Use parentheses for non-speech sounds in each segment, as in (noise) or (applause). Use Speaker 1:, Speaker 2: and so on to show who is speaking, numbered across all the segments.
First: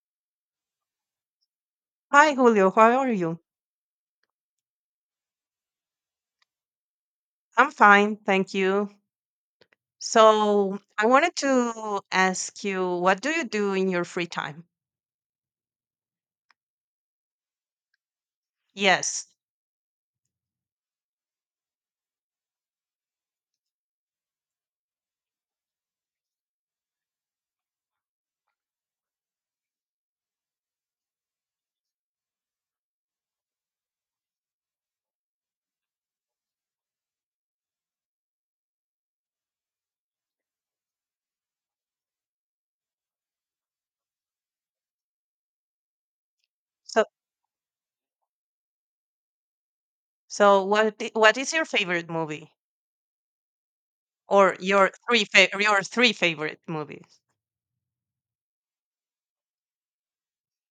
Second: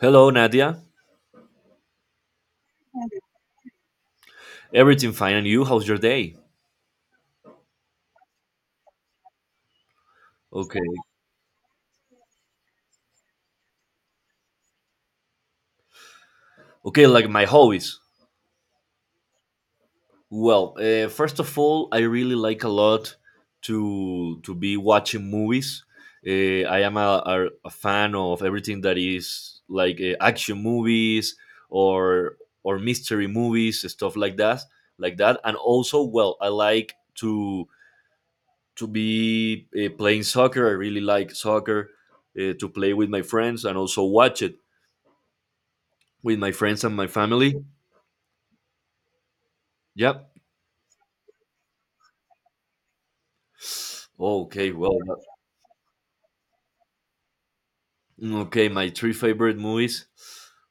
Speaker 1: Hello, Nadia.
Speaker 2: Hi, Julio. How are you?
Speaker 1: Everything fine, and you? How's your day?
Speaker 2: I'm fine, thank you.
Speaker 1: Okay.
Speaker 2: So, I wanted to ask you, what do you do in your free time?
Speaker 1: Okay, like my hobbies.
Speaker 2: Yes.
Speaker 1: Well, first of all, I really like a lot to be watching movies. I am a fan of everything that is like action movies or or mystery movies, stuff like that. And also, well, I like to be playing soccer. I really like soccer to play with my friends and also watch it with my friends and
Speaker 2: So,
Speaker 1: my family. Yep.
Speaker 2: so, what is your favorite movie or
Speaker 1: Okay,
Speaker 2: your
Speaker 1: well,
Speaker 2: your three favorite movies?
Speaker 1: okay, my three favorite movies.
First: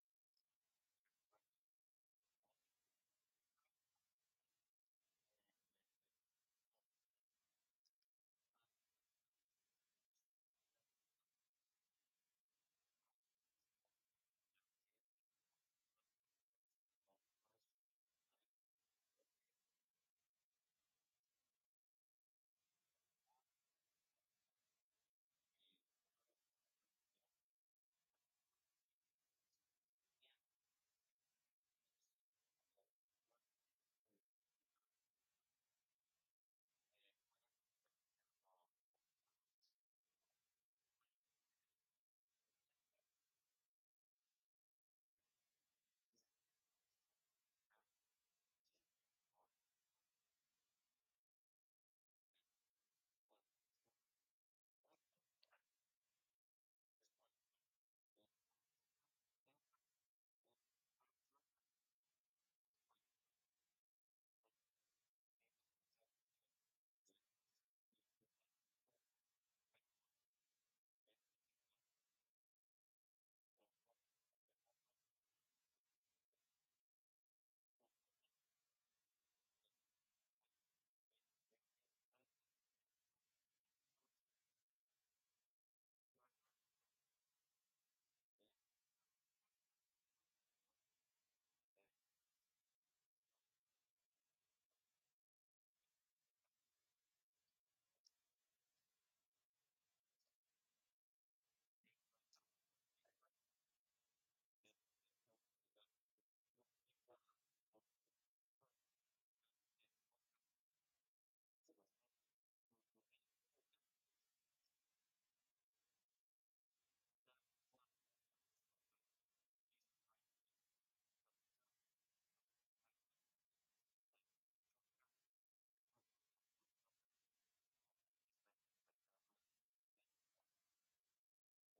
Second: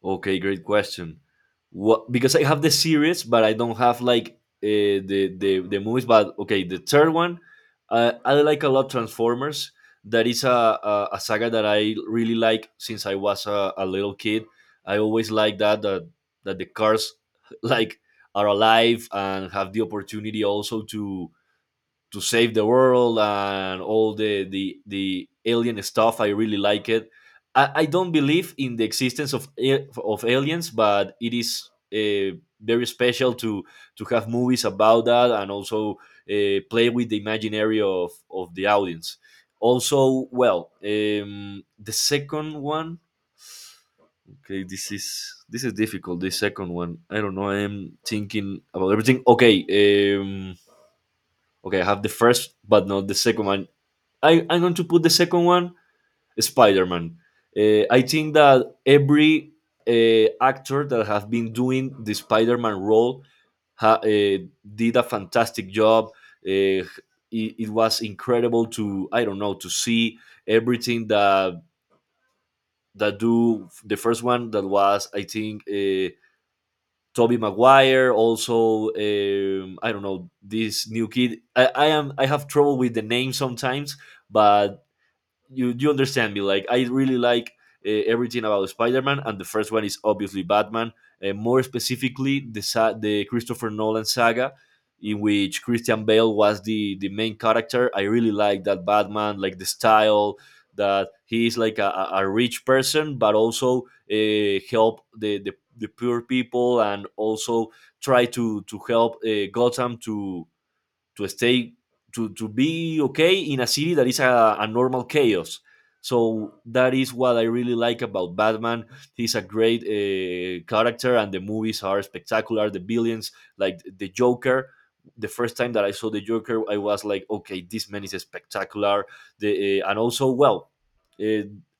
Speaker 1: Okay, great question. What, because I have the series, but I don't have like the the movies. But okay, the third one, I like a lot Transformers. That is a saga that I really like since I was a little kid. I always like that the cars (laughs) like are alive and have the opportunity also to save the world and all the alien stuff. I really like it. I don't believe in the existence of of aliens, but it is very special to have movies about that and also play with the imaginary of the audience. Also, well, the second one. Okay, this is difficult. The second one. I don't know. I am thinking about everything. Okay. Okay, I have the first, but not the second one. I'm going to put the second one, Spider-Man. I think that every actor that has been doing the Spider-Man role ha, uh, did a fantastic job. Uh, it was incredible to, I don't know, to see everything that do the first one, that was, I think, Toby Maguire, also I don't know, this new kid. I am, I have trouble with the name sometimes, but you understand me. Like, I really like everything about Spider-Man. And the first one is obviously Batman, more specifically the the Christopher Nolan saga, in which Christian Bale was the main character. I really like that Batman, like the style, that he is like a rich person but also help the poor people and also try to help Gotham to to stay be okay in a city that is a normal chaos. So that is what I really like about Batman. He's a great character, and the movies are spectacular. The villains, like the Joker. The first time that I saw the Joker, I was like, okay, this man is spectacular. The and also, well, uh,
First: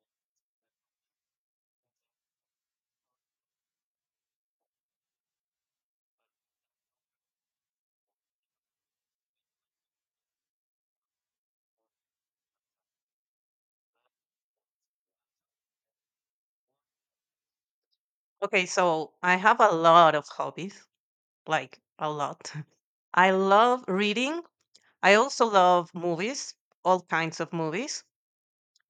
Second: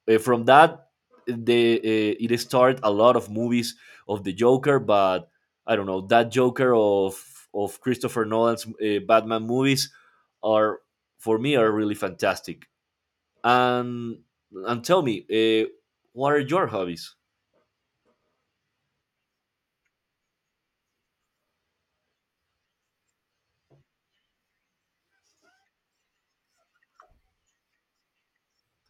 Speaker 1: from that, eh, the it started a lot of movies of the Joker. But I don't know, that Joker of Christopher Nolan's Batman movies are, for me, are really fantastic. And and tell me, uh, what are your hobbies?
Speaker 2: Okay, so I have a lot of hobbies, like a lot. (laughs) I love reading. I also love movies, all kinds of movies.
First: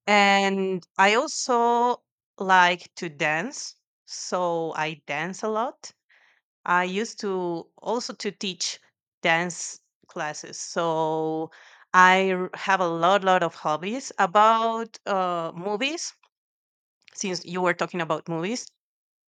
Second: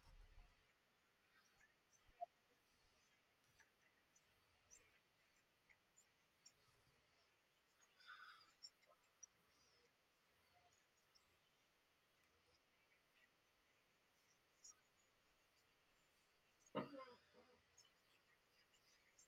Speaker 2: And I also like to dance, so I dance a lot. I used to also to teach dance classes, so I have a lot of hobbies about movies. Since you were talking about movies,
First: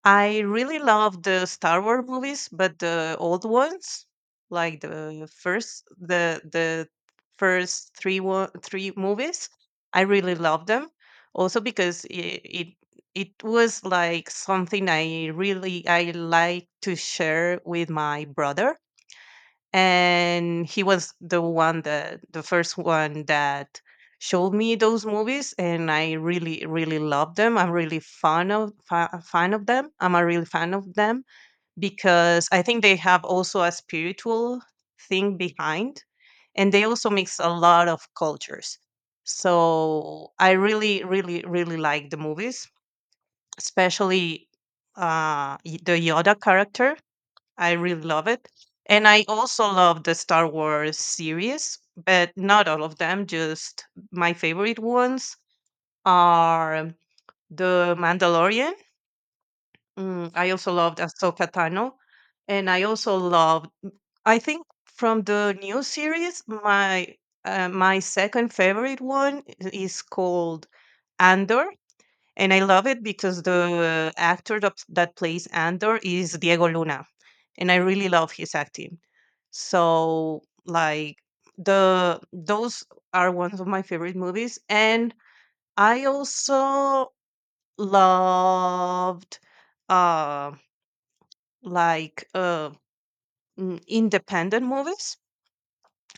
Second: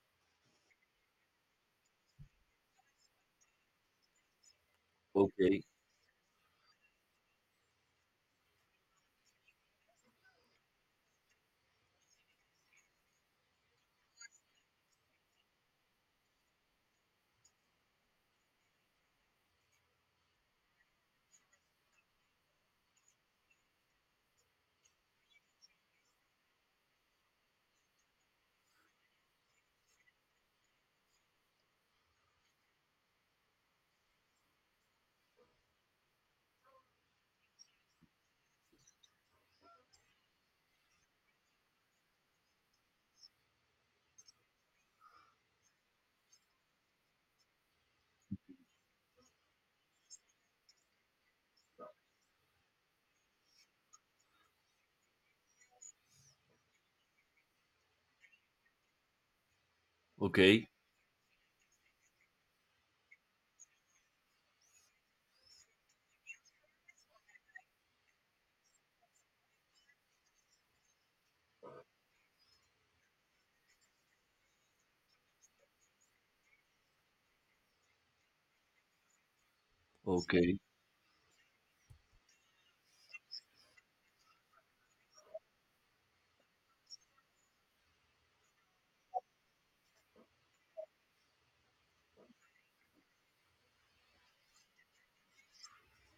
Speaker 2: I really love the Star Wars movies, but the old ones, like the
Speaker 1: Okay,
Speaker 2: first the the first 3 1, three movies, I really love them. Also because it it was like something I like to share with my brother and he was the one that the first one that showed me those movies, and I really really love them. I'm really fan of fan of them. I'm a real fan of them because I think they have also a spiritual thing behind, and they also mix a lot of cultures. So I really really really like the movies, especially the Yoda character. I really love it. And I also love the Star Wars series, but not all of them. Just my favorite ones are The Mandalorian. Mm, I
Speaker 1: okay,
Speaker 2: also loved Ahsoka Tano. And I also loved, mm, I think from the new series, my second favorite one is called Andor. And I love it because the actor that plays Andor is Diego Luna. And I really love his acting. So
Speaker 1: okay,
Speaker 2: like the those are one of my favorite movies. And I also loved uh like uh independent movies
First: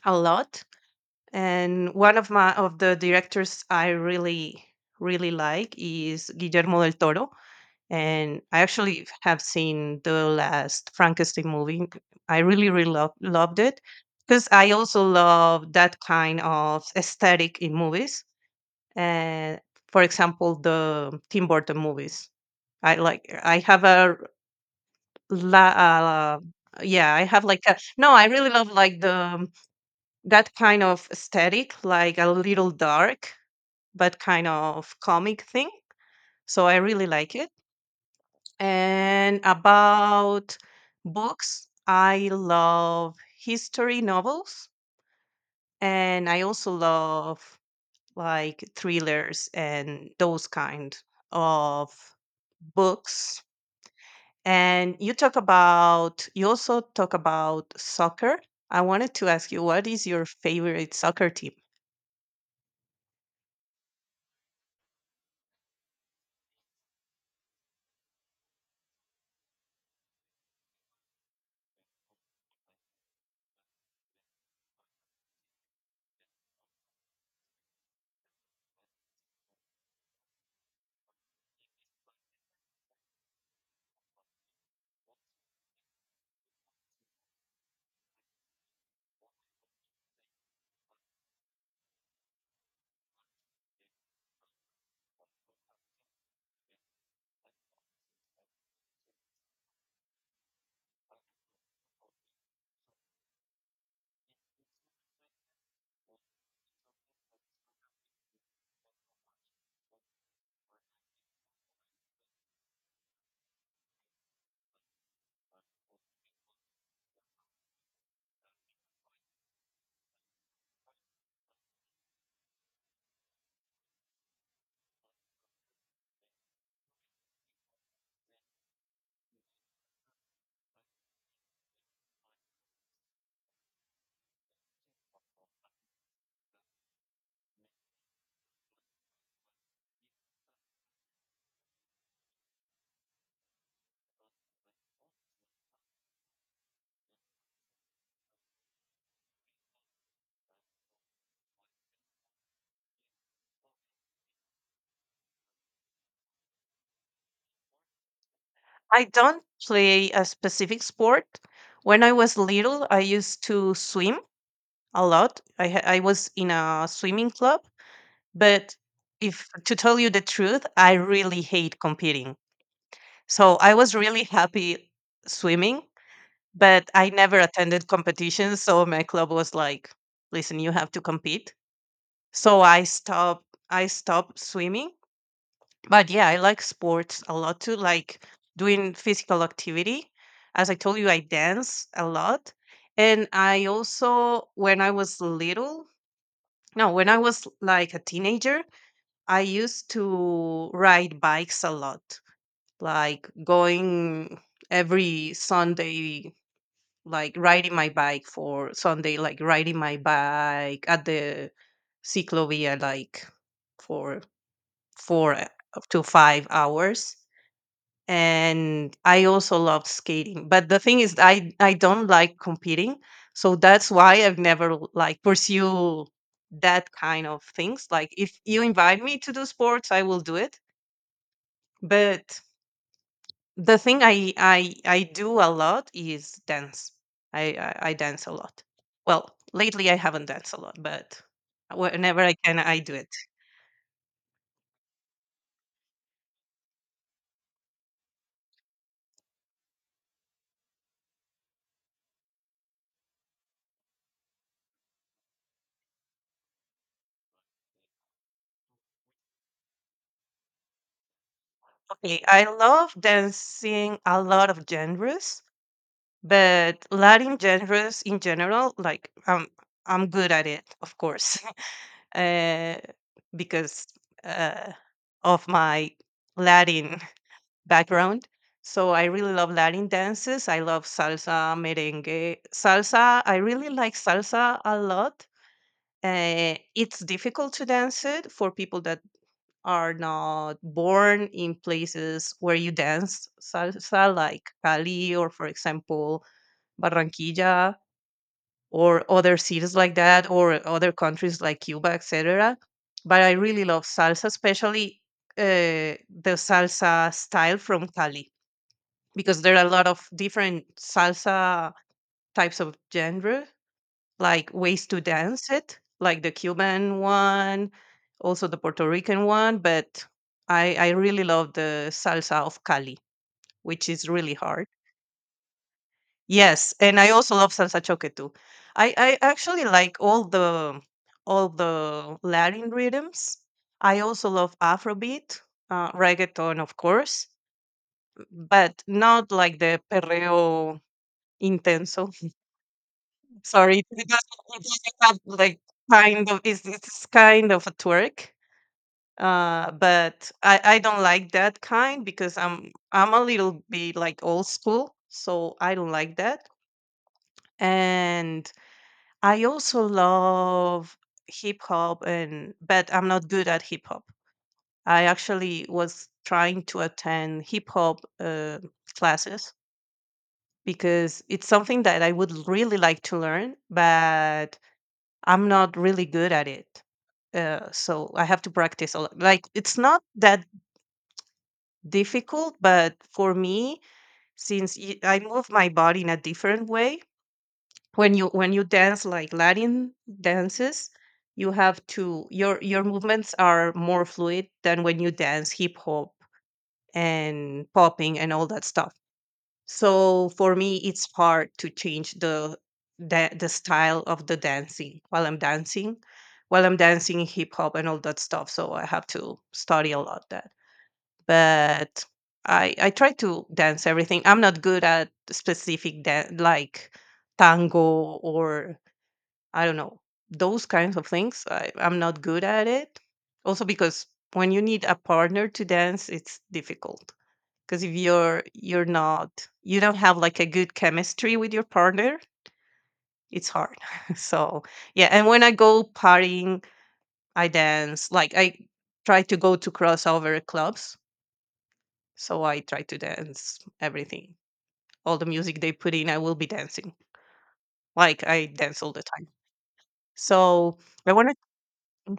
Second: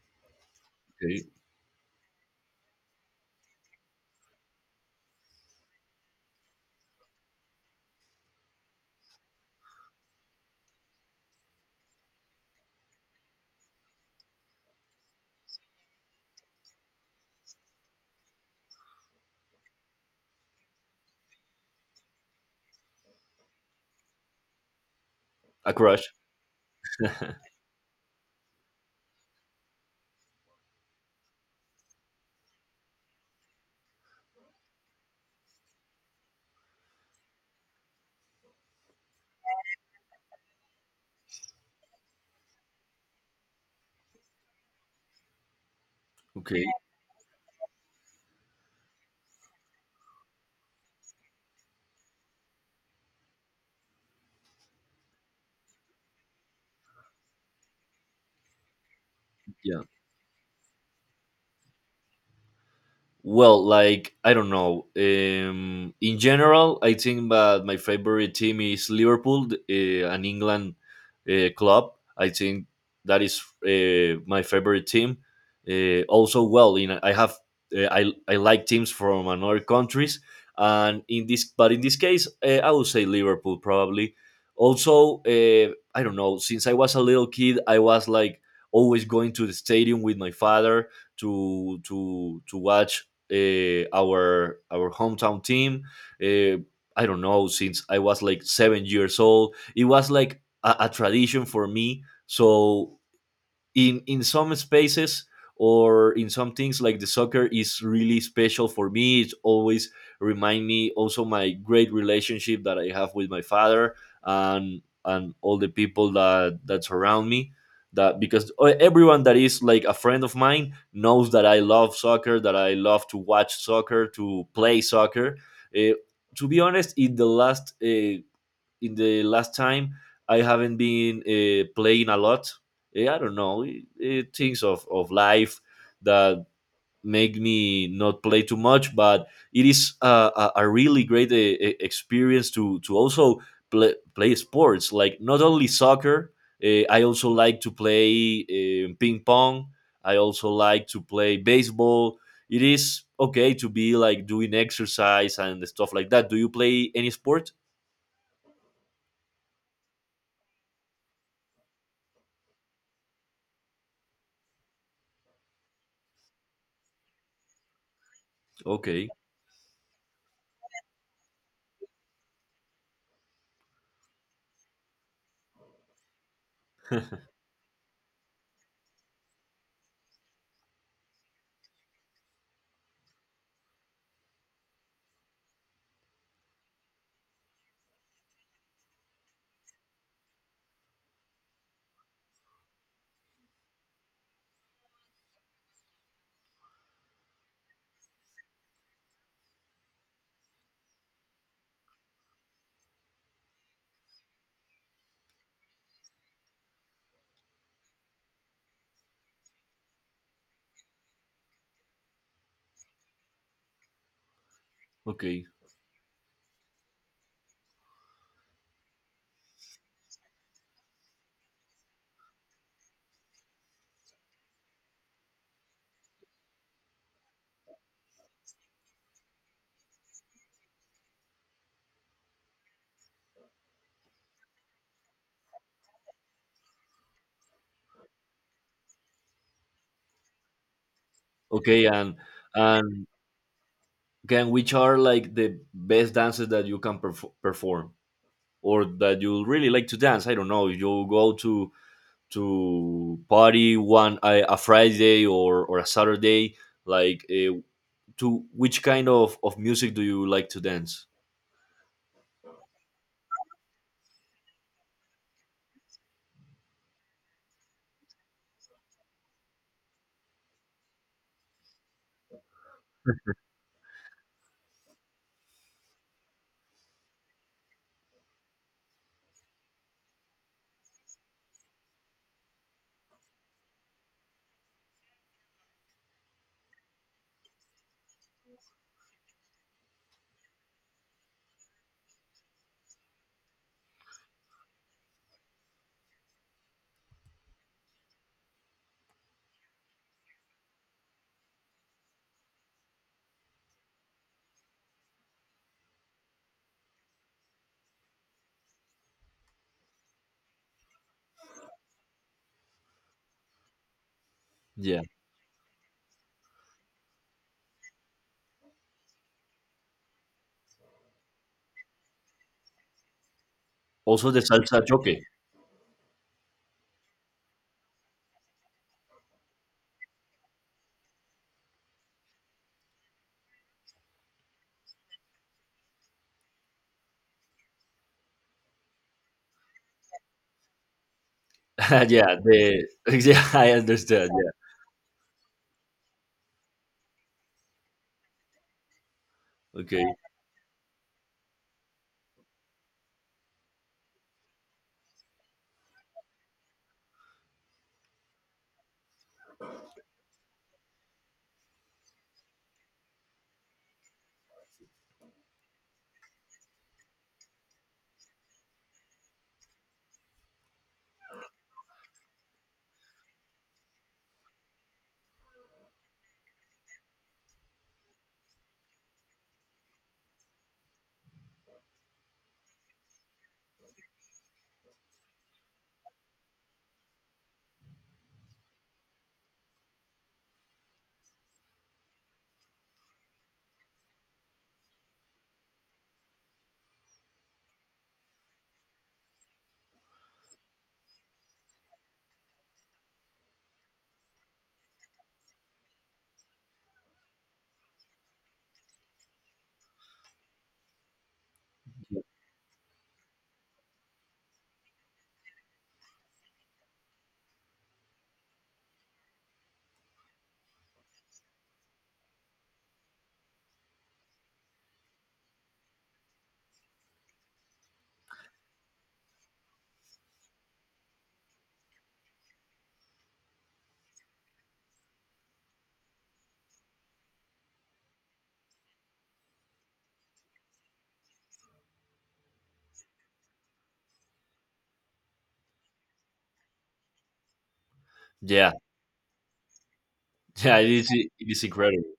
Speaker 2: a lot.
Speaker 1: okay.
Speaker 2: And one of my of the directors I really really like is Guillermo del Toro, and I actually have seen the last Frankenstein movie. I really, really loved it because I also love that kind of aesthetic in movies. And for example, the Tim Burton movies. I like. I have a la.
Speaker 1: A crush.
Speaker 2: Yeah, I have like a no. I really love like the that kind of aesthetic, like a little dark but kind of comic thing. So I really like it. And about books, I love history novels, and I
Speaker 1: Okay,
Speaker 2: also love like thrillers and those kind of books. And you talk about you also talk about soccer. I wanted to ask you,
Speaker 1: yeah.
Speaker 2: what is your favorite soccer team?
Speaker 1: Well, like, I don't know. In general, I think that my favorite team is Liverpool, an England club. I think that is my favorite team. Also, well, in I have I like teams from another countries, and in this but in this case, I would say Liverpool probably. Also, I don't know, since I was a little kid, I was like always going to the stadium with my father to watch our hometown team. Uh, I don't know, since I was like 7 years old. It was like a tradition for me. So, in some spaces or in some things like the soccer, is really special for me. It always remind me also my great relationship that I have with my father, and all the people that surround me. That, because everyone that is like a friend of mine knows that I love soccer, that I love to watch soccer, to play soccer. Eh, to be honest, in the last time I haven't been playing a lot. I don't know, things of life that make me not play too much. But it is a really great experience to also play, play sports, like not only soccer. I also like to play ping pong. I also like to play baseball. It is okay to be like doing exercise and stuff like that. Do you play any sport?
Speaker 2: I don't play a specific sport. When I was little, I used to swim a lot. I was in a swimming club. But
Speaker 1: Okay,
Speaker 2: if to tell you the truth, I really hate competing. So I was really happy swimming, but I never attended competitions. So my club was like, listen, you have to compete. So I stopped swimming. But yeah, I like sports a lot too, like doing physical activity. As I told you, I dance a lot. And I also, when I was little, no, when I was like a teenager, I used to ride bikes a lot, like going every Sunday, like riding my bike for Sunday, like riding my bike at the ciclovia, like for four
Speaker 1: okay.
Speaker 2: eh, up to 5 hours. And I also loved skating, but the thing is, I don't like competing, so that's why I've never like pursue that kind of things. Like if you invite me to do sports, I will do it, but the thing I do a lot is dance. I I dance a lot. Well, lately I haven't danced a lot, but
Speaker 1: Okay, and
Speaker 2: whenever I can, I do
Speaker 1: and
Speaker 2: it.
Speaker 1: can, which are like the best dances that you can perform or that you really like to dance? I don't know, you go to party one, a Friday or a Saturday. Like, to which kind of music do you like to dance?
Speaker 2: Okay, I love dancing a lot of genres, but Latin genres in general, like I'm good at it, of course, (laughs) uh, because uh, of my Latin background. So I really love Latin dances. I love salsa, merengue, salsa. I really like salsa a lot. It's difficult to dance it for people that are not born in places where you dance salsa, like Cali or, for example, Barranquilla, or other cities like that, or other countries like Cuba, etc. But I really love salsa, especially the salsa style from Cali because there are a lot of different salsa types of genre, like ways to
Speaker 1: Yeah.
Speaker 2: dance it, like the Cuban one, also the Puerto Rican one. But I really love the salsa of Cali, which is
Speaker 1: Also
Speaker 2: really
Speaker 1: the
Speaker 2: hard.
Speaker 1: salsa choque.
Speaker 2: Yes, and I also love salsa choque too. I actually like all the Latin rhythms. I also love Afrobeat, reggaeton, of course, but not like the perreo
Speaker 1: (laughs)
Speaker 2: intenso.
Speaker 1: Yeah. The, (laughs) yeah, I
Speaker 2: Sorry, it
Speaker 1: understand. Yeah.
Speaker 2: doesn't have like kind of it's kind of a twerk.
Speaker 1: Okay.
Speaker 2: But I don't like that kind because I'm a little bit like old school, so I don't like that. And I also love hip hop and but I'm not good at hip hop. I actually was trying to attend hip hop classes because it's something that I would really like to learn, but I'm not really good at it. So I have to practice a lot. Like it's not that difficult, but for me, since I move my body in a different way, when you dance like Latin dances, you have to your movements are more fluid than when you dance hip hop and popping and all that stuff. So for me, it's hard to change the style of the dancing while I'm dancing. While I'm dancing hip hop and all that stuff, so I have to study a lot that. But I try to dance everything. I'm not good at specific dan like tango or I don't know those kinds of things. I'm not good at it. Also because when you need a partner to dance, it's difficult because if you're not you don't have like a good chemistry with your partner, it's hard. (laughs) So yeah, and when I go partying, I dance like I try to go to crossover clubs, so I try to dance everything. All the music they put in, I will be dancing, like I
Speaker 1: Yeah. (laughs)
Speaker 2: dance all the time. So
Speaker 1: Yeah. It is,
Speaker 2: I want
Speaker 1: it
Speaker 2: to
Speaker 1: is incredible.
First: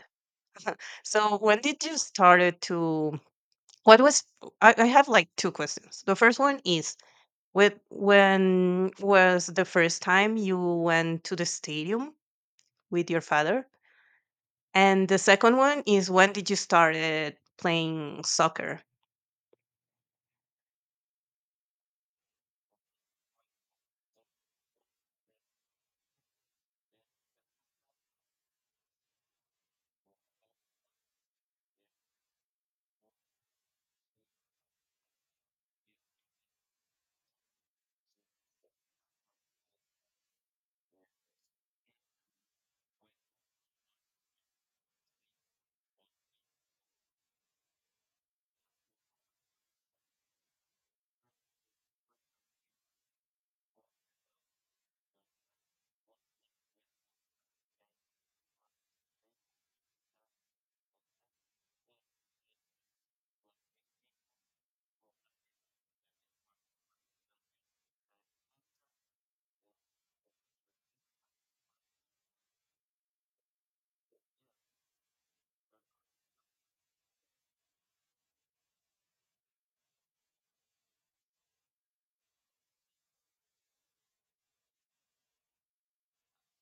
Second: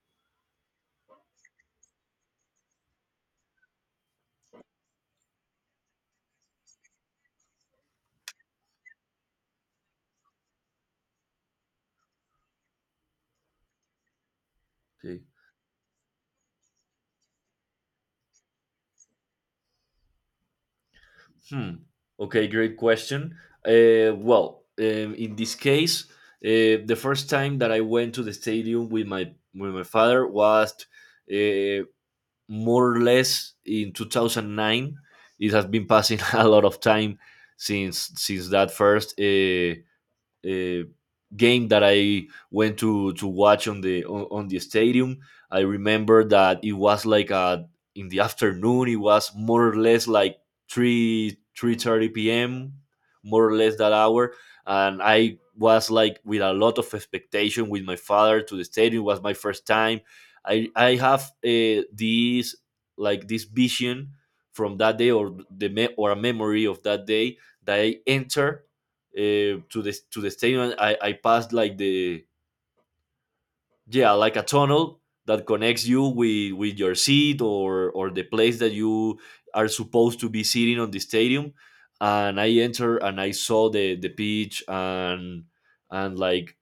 Speaker 2: so when did you started to what was I have like two questions. The first one is with when was the first time you went to the stadium with your father? And the
Speaker 1: Okay.
Speaker 2: second one is, when did you started playing soccer?
Speaker 1: Hmm. Okay, great question. Well, in this case, the first time that I went to the stadium with my father was uh, more or less in 2009. It has been passing (laughs) a lot of time since that first uh, game that I went to watch on the stadium. I remember that it was like in the afternoon. It was more or less like three thirty p.m., more or less that hour, and I was like with a lot of expectation, with my father, to the stadium. It was my first time. I have this like this vision from that day, or a memory of that day, that I enter to the stadium. I passed like the, yeah, like a tunnel that connects you with your seat or the place that you are supposed to be sitting on the stadium. And I enter and I saw the pitch and like,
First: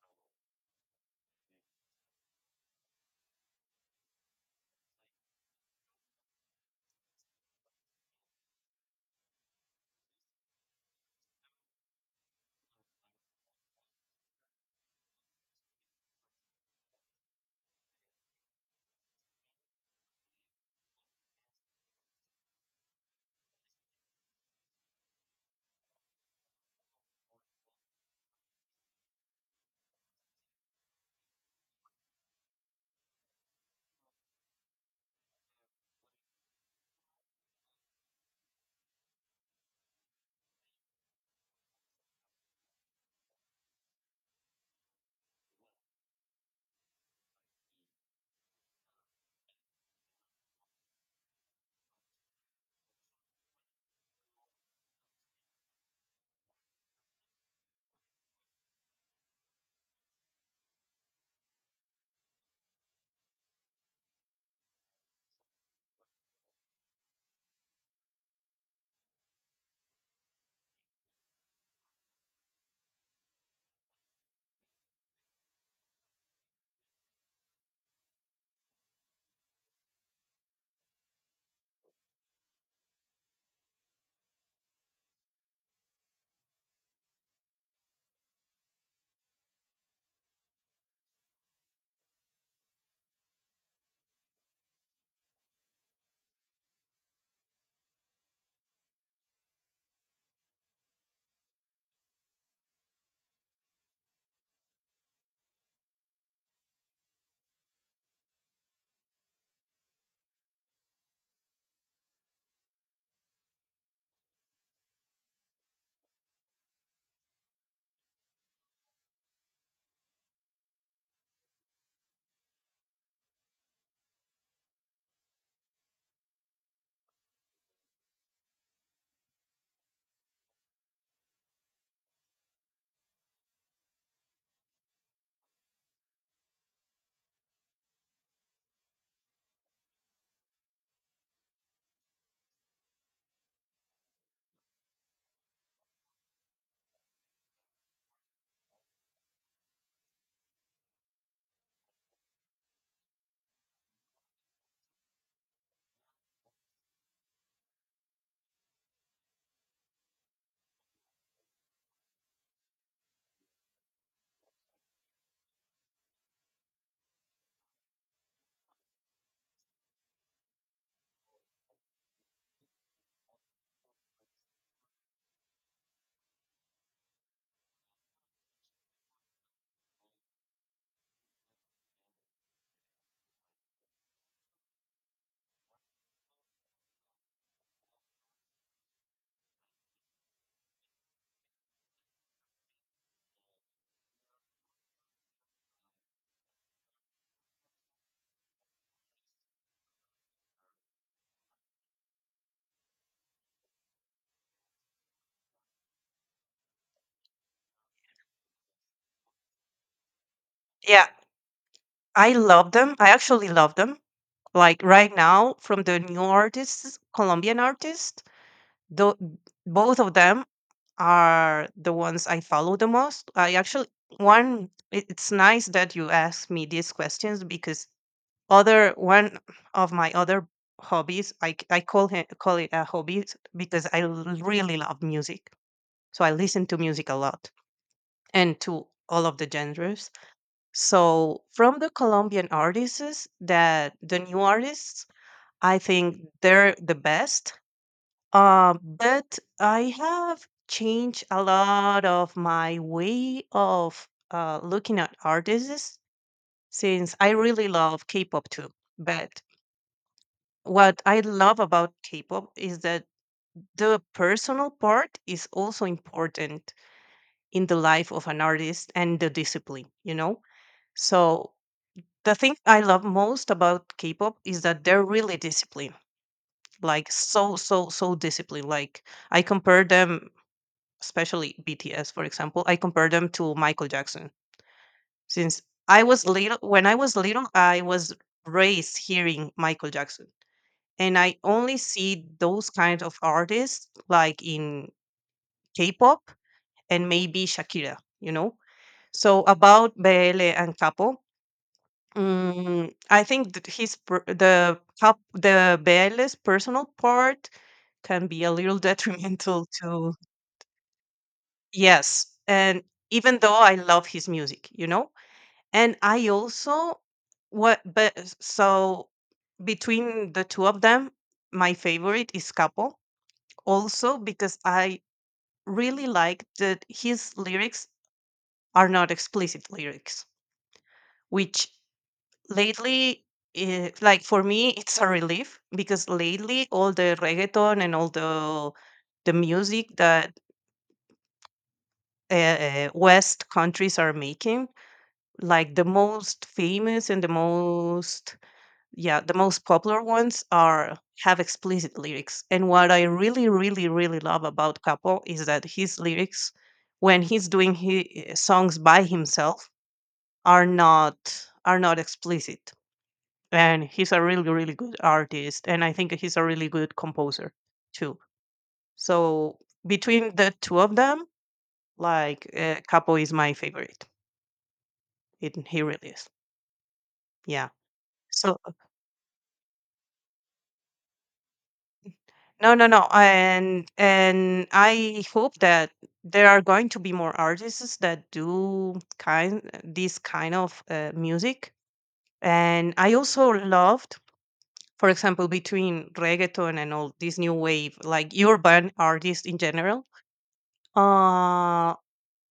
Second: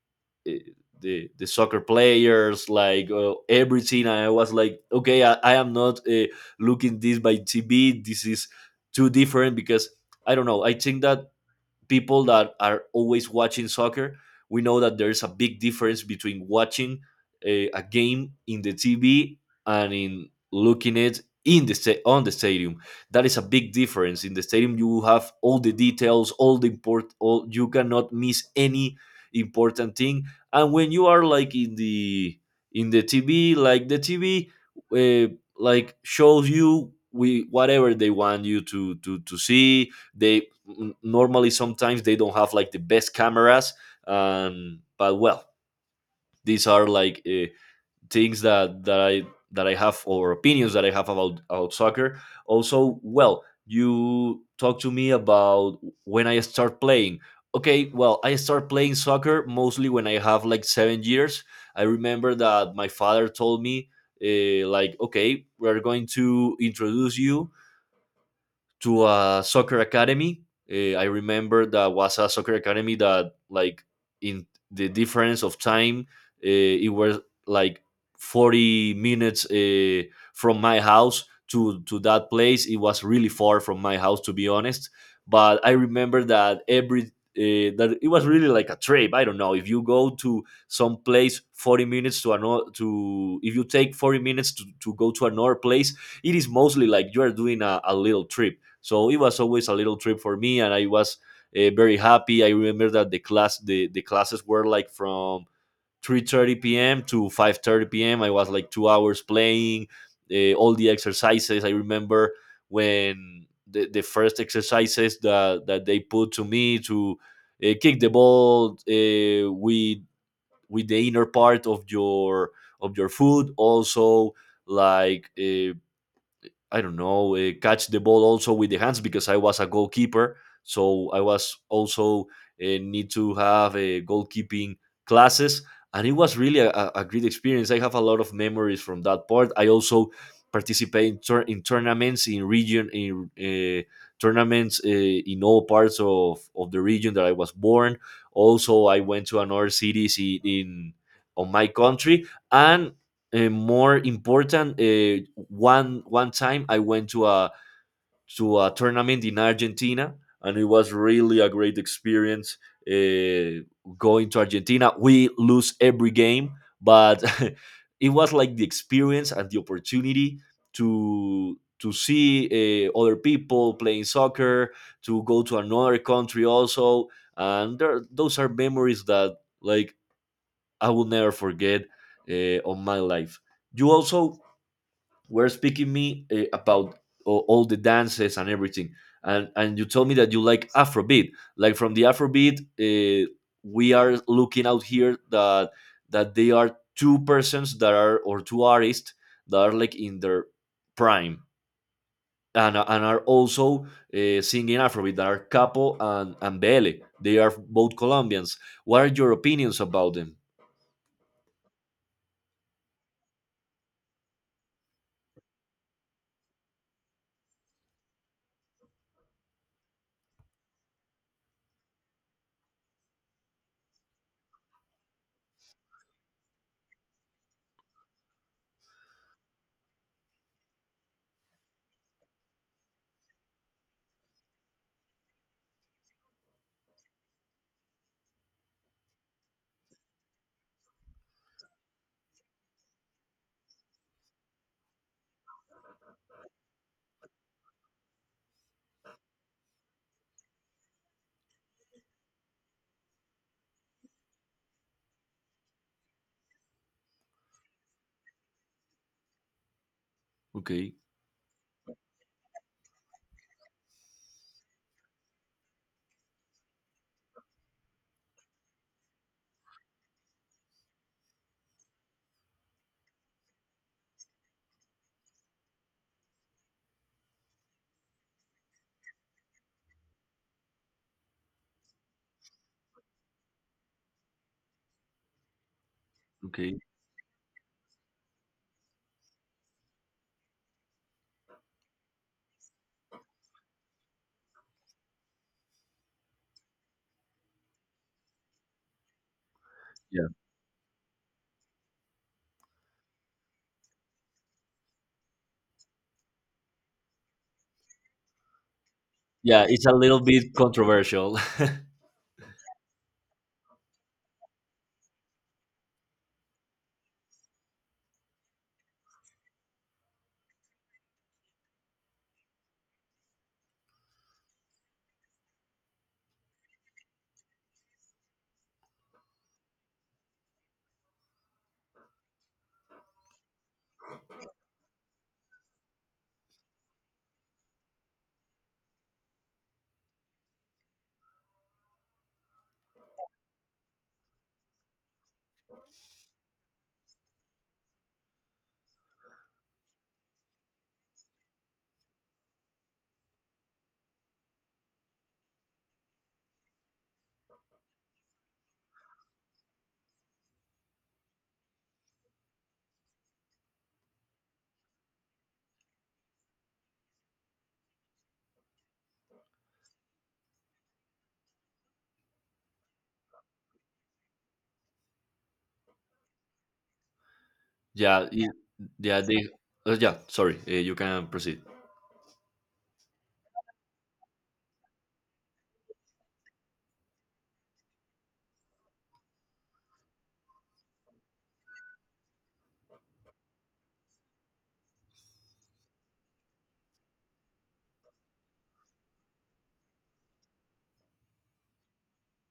Speaker 1: eh, the soccer players, like, everything. And I was like, okay, I am not looking this by TV. This is too different because I don't know. I think that people that are always watching soccer, we know that there's a big difference between watching a game in the TV and in looking it in the sta- on the stadium. That is a big difference. In the stadium, you have all the details, all the import, all, you cannot miss any important thing. And when you are like in the TV, like the TV, like shows you we whatever they want you to see. They normally, sometimes they don't have like the best cameras, but well, these are like things that I have, or opinions that I have about soccer also, well, you talk to me about when I start playing. Okay, well, I start playing soccer mostly when I have like 7 years. I remember that my father told me, like, okay, we're going to introduce you to a soccer academy. I remember that was a soccer academy that, like, in the difference of time, it was like 40 minutes from my house to, that place. It was really far from my house, to be honest. But I remember that every, that it was really like a trip. I don't know, if you go to some place 40 minutes to another to if you take 40 minutes to, go to another place, it is mostly like you are doing a little trip. So it was always a little trip for me, and I was very happy. I remember that the class, the classes were like from 3:30 p.m. to 5:30 p.m. I was like 2 hours playing all the exercises. I remember when the first exercises that, that they put to me to kick the ball with the inner part of your foot, also like, I don't know, catch the ball also with the hands, because I was a goalkeeper. So I was also need to have a goalkeeping classes, and it was really a great experience. I have a lot of memories from that part. I also participate in, in tournaments in region, in tournaments in all parts of, the region that I was born. Also, I went to another cities in on my country, and more important, one time I went to a tournament in Argentina, and it was really a great experience. uh, Going to Argentina, we lose every game, but (laughs) it was like the experience and the opportunity to see other people playing soccer, to go to another country also. And there, those are memories that like I will never forget, of my life. You also were speaking me about all the dances and everything, and you told me that you like Afrobeat. Like from the Afrobeat, we are looking out here that they are two persons that are, or two artists that are like in their prime, and are also singing Afrobeat. That are Capo and Bele. They are both Colombians. What are your opinions about them?
Speaker 2: Yeah, I love them. I actually love them. Like right now, from the new artists, Colombian artists, though both of them are the ones I follow the most. I actually one. It's nice that you ask me these questions because other one of my other hobbies I call it a hobby because I really love music, so I listen to music a lot, and to all of the genres. So from the Colombian artists, that the new artists, I think they're the best. But I have changed a lot of my way of looking at artists since I really love K-pop too. But
Speaker 1: Okay.
Speaker 2: what I love about K-pop is that the personal part is also important in the life of an artist and the discipline, you know? So the thing I love most about K-pop is that they're really disciplined, like so, so, so disciplined. Like I compare them, especially BTS, for example, I compare them to Michael Jackson. Since I was little,
Speaker 1: Okay.
Speaker 2: When I was little, I was raised hearing Michael Jackson. And I only see those kind of artists like in K-pop, and maybe Shakira, you know. So about
Speaker 1: Yeah.
Speaker 2: Bele and Capo, mm, I think that the Bele's personal part can be a little (laughs)
Speaker 1: Yeah,
Speaker 2: detrimental
Speaker 1: it's a
Speaker 2: to
Speaker 1: little bit controversial. (laughs)
Speaker 2: yes, and even though I love his music, you know, and I also what but so between the two of them, my favorite is Capo, also because I really like that his lyrics are not explicit lyrics, which lately, eh, like for me, it's a relief because lately all the reggaeton and all the music that West countries are making, like the most famous and the most Yeah, the most popular ones are have explicit lyrics. And what I really, really, really love about Capo is that his lyrics, when he's doing his songs by himself, are not are not explicit. And he's a really, really good artist, and I think he's a really good composer too. So between the two of them, like Capo is my favorite. It he really is. Yeah.
Speaker 1: Yeah,
Speaker 2: So
Speaker 1: yeah, they, yeah. Sorry, you can proceed.
Speaker 2: no, no, no. And I hope that there are going to be more artists that do kind this kind of music. And I also loved, for example, between reggaeton and all this new wave, like urban artists in general. Uh,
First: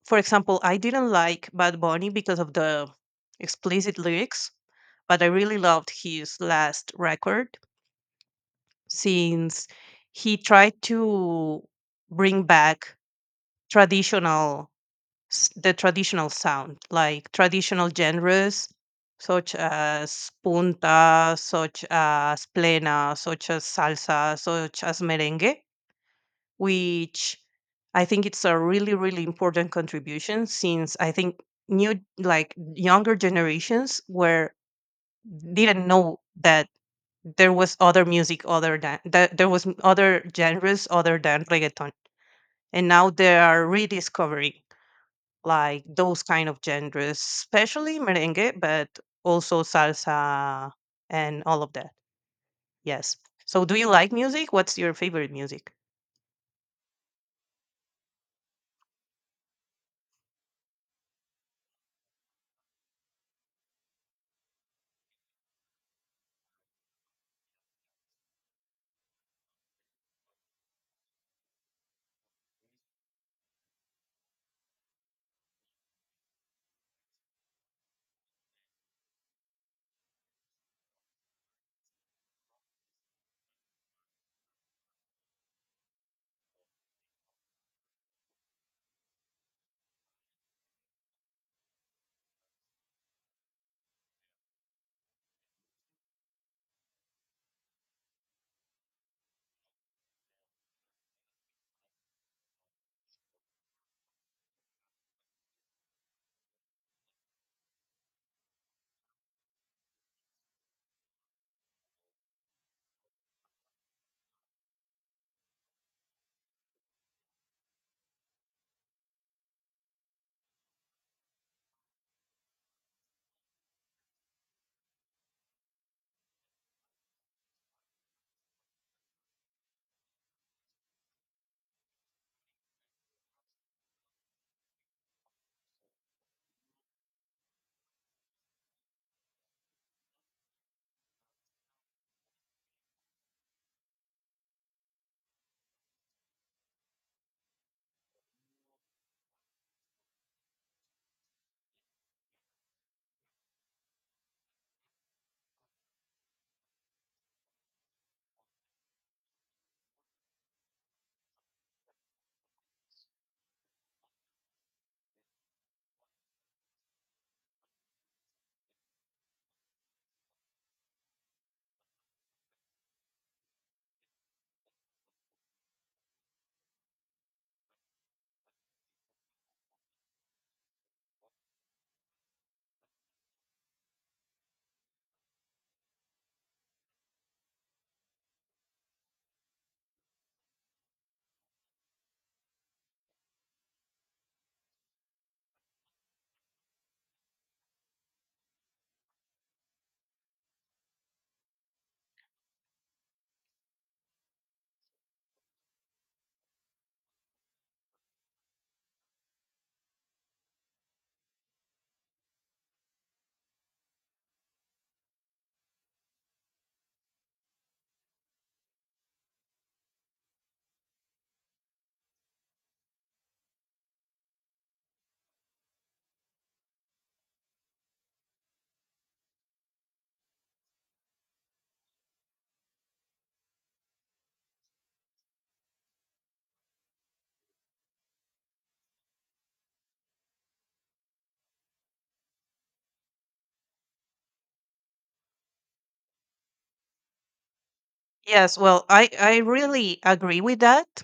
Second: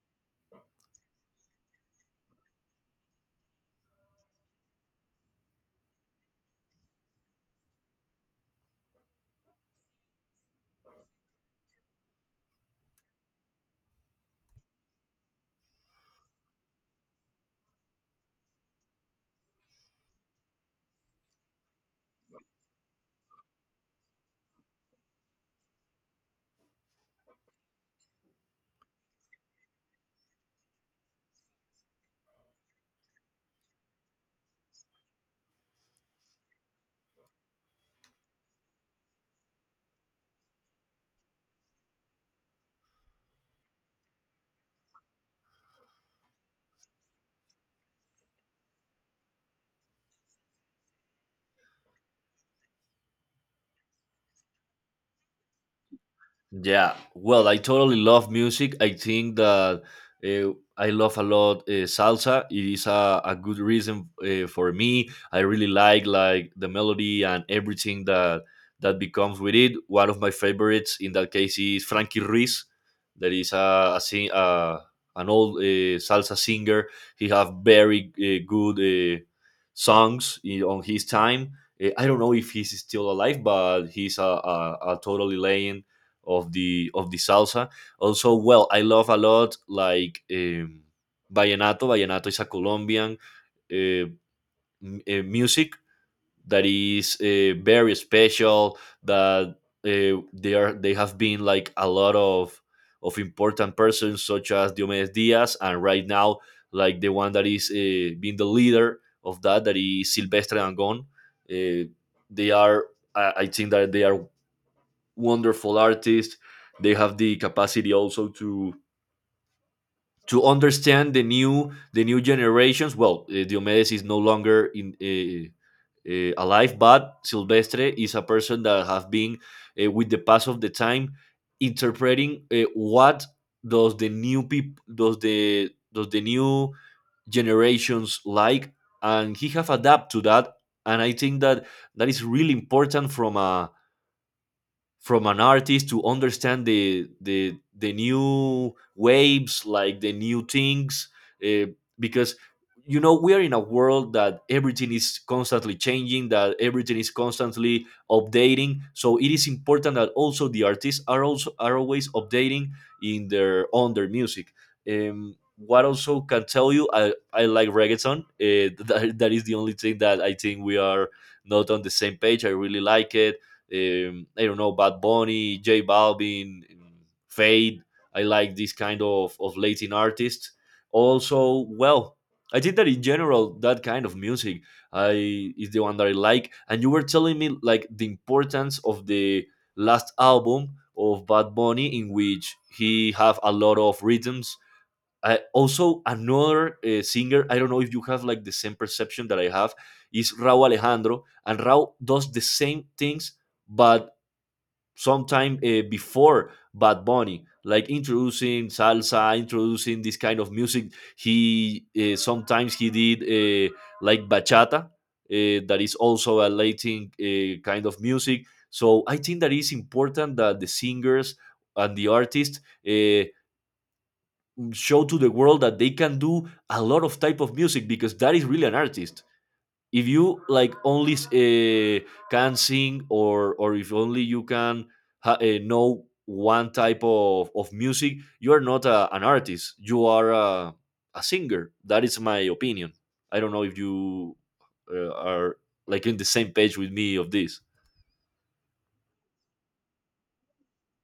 Speaker 2: for example, I didn't like Bad Bunny because of the explicit lyrics, but I really loved his last record since he tried to bring back traditional the traditional sound, like traditional genres such as punta, such as plena, such as salsa, such as merengue, which I think it's a really, really important contribution, since I think new, like younger generations, were didn't know that there was other music other than that, there was other genres other than reggaeton. And now they are rediscovering like those kind of genres, especially merengue, but also salsa and all of that. Yes. So do you like music? What's your favorite music?
Speaker 1: Yeah, well, I totally love music. I think that, I love a lot, salsa. It is a good reason, for me. I really like, the melody and everything that becomes with it. One of my favorites in that case is Frankie Ruiz. That is an old, salsa singer. He have very, good, songs on his time. I don't know if he's still alive, but he's a totally legend of the salsa. Also, well, I love a lot, like, vallenato. Vallenato is a Colombian, uh, music that is, very special. That they have been like a lot of important persons such as Diomedes Diaz, and right now, like, the one that is, being the leader of that is Silvestre Dangond. Uh, they are I think that they are wonderful artists. They have the capacity also to understand the new generations. Well, Diomedes is no longer in alive, but Silvestre is a person that has been, with the pass of the time, interpreting, what does the new generations like, and he have adapt to that. And I think that is really important from a from an artist, to understand the new waves, like the new things. uh, because, you know, we are in a world that everything is constantly changing, that everything is constantly updating, so it is important that also the artists are also are always updating in their on their music. What also can tell you, I like reggaeton, (laughs) that, is the only thing that I think we are not on the same page. I really like it. I don't know, Bad Bunny, J Balvin, Fade. I like this kind of Latin artists. Also, well, I think that in general, that kind of music I is the one that I like. And you were telling me like the importance of the last album of Bad Bunny, in which he have a lot of rhythms. Also, another, singer, I don't know if you have like the same perception that I have, is Raúl Alejandro. And Raúl does the same things, but sometime, before Bad Bunny, like introducing salsa, introducing this kind of music. He Sometimes he did, like bachata, that is also a Latin, kind of music. So I think that is important that the singers and the artists, Uh, show to the world that they can do a lot of type of music, because that is really an artist. If you like only, can sing, or if only you can know one type of music, you are not an artist, you are a singer. That is my opinion. I don't know if you, are like in the same page with me of this.
Speaker 2: Yes, well, I really agree with that.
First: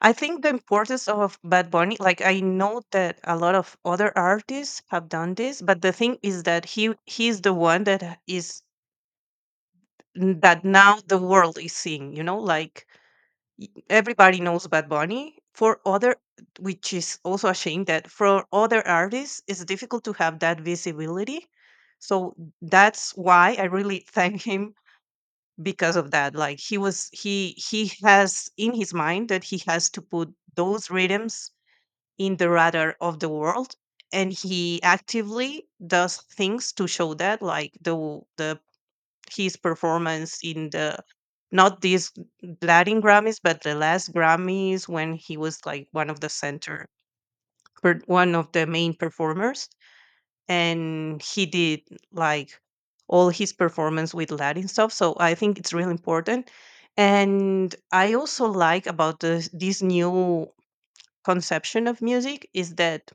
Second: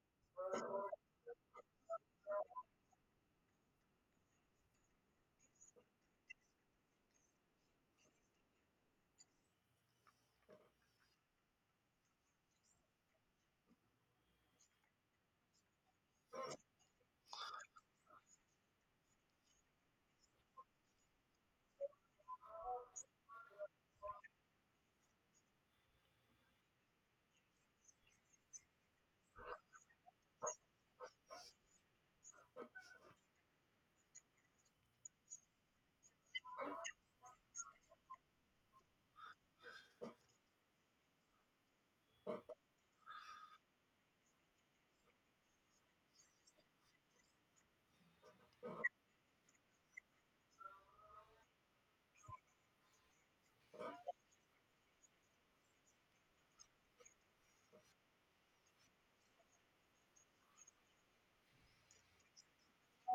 Speaker 2: I think the importance of Bad Bunny, like, I know that a lot of other artists have done this, but the thing is that he's the one that is, that now the world is seeing, you know, like everybody knows Bad Bunny. For other, which is also a shame that for other artists, it's difficult to have that visibility. So that's why I really (laughs) thank him because of that. Like, he he has in his mind that he has to put those rhythms in the radar of the world, and he actively does things to show that, like the his performance in the, not these Latin Grammys, but the last Grammys, when he was like one of the center, one of the main performers, and he did like all his performance with Latin stuff. So I think it's really important. And I also like about this new conception of music is that,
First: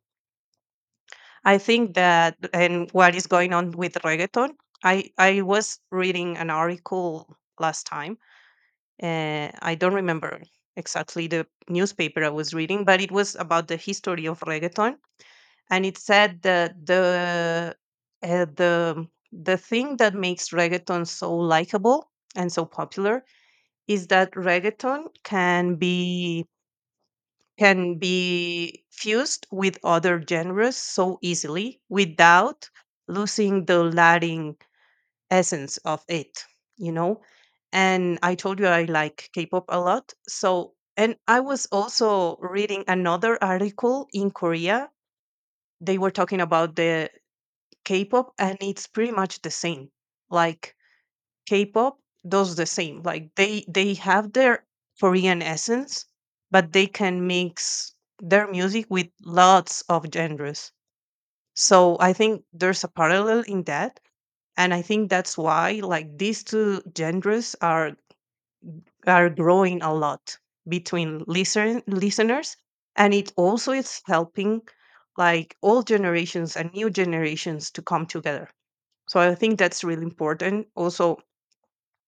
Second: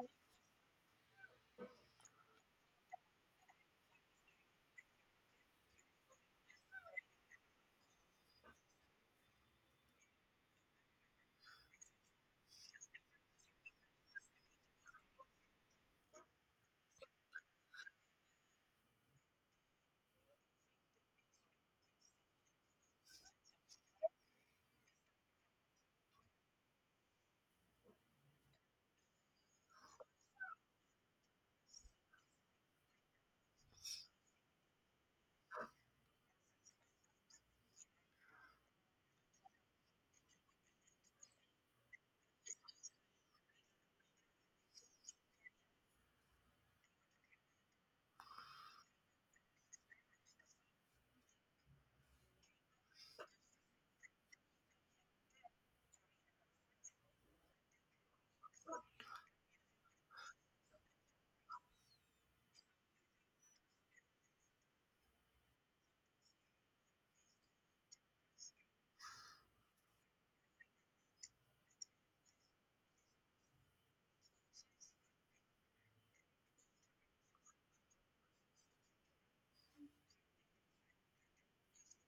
Speaker 2: I think that, and what is going on with reggaeton. I was reading an article last time. I don't remember exactly the newspaper I was reading, but it was about the history of reggaeton, and it said that the the thing that makes reggaeton so likable and so popular is that reggaeton can be, can be fused with other genres so easily without losing the Latin essence of it, you know? And I told you I like K pop a lot. So, and I was also reading another article in Korea. They were talking about the K pop, and it's pretty much the same. Like, K pop does the same. Like, they have their Korean essence, but they can mix their music with lots of genres. So I think there's a parallel in that, and I think that's why, like, these two genres are growing a lot between listeners, and it also is helping like old generations and new generations to come together. So I think that's really important also.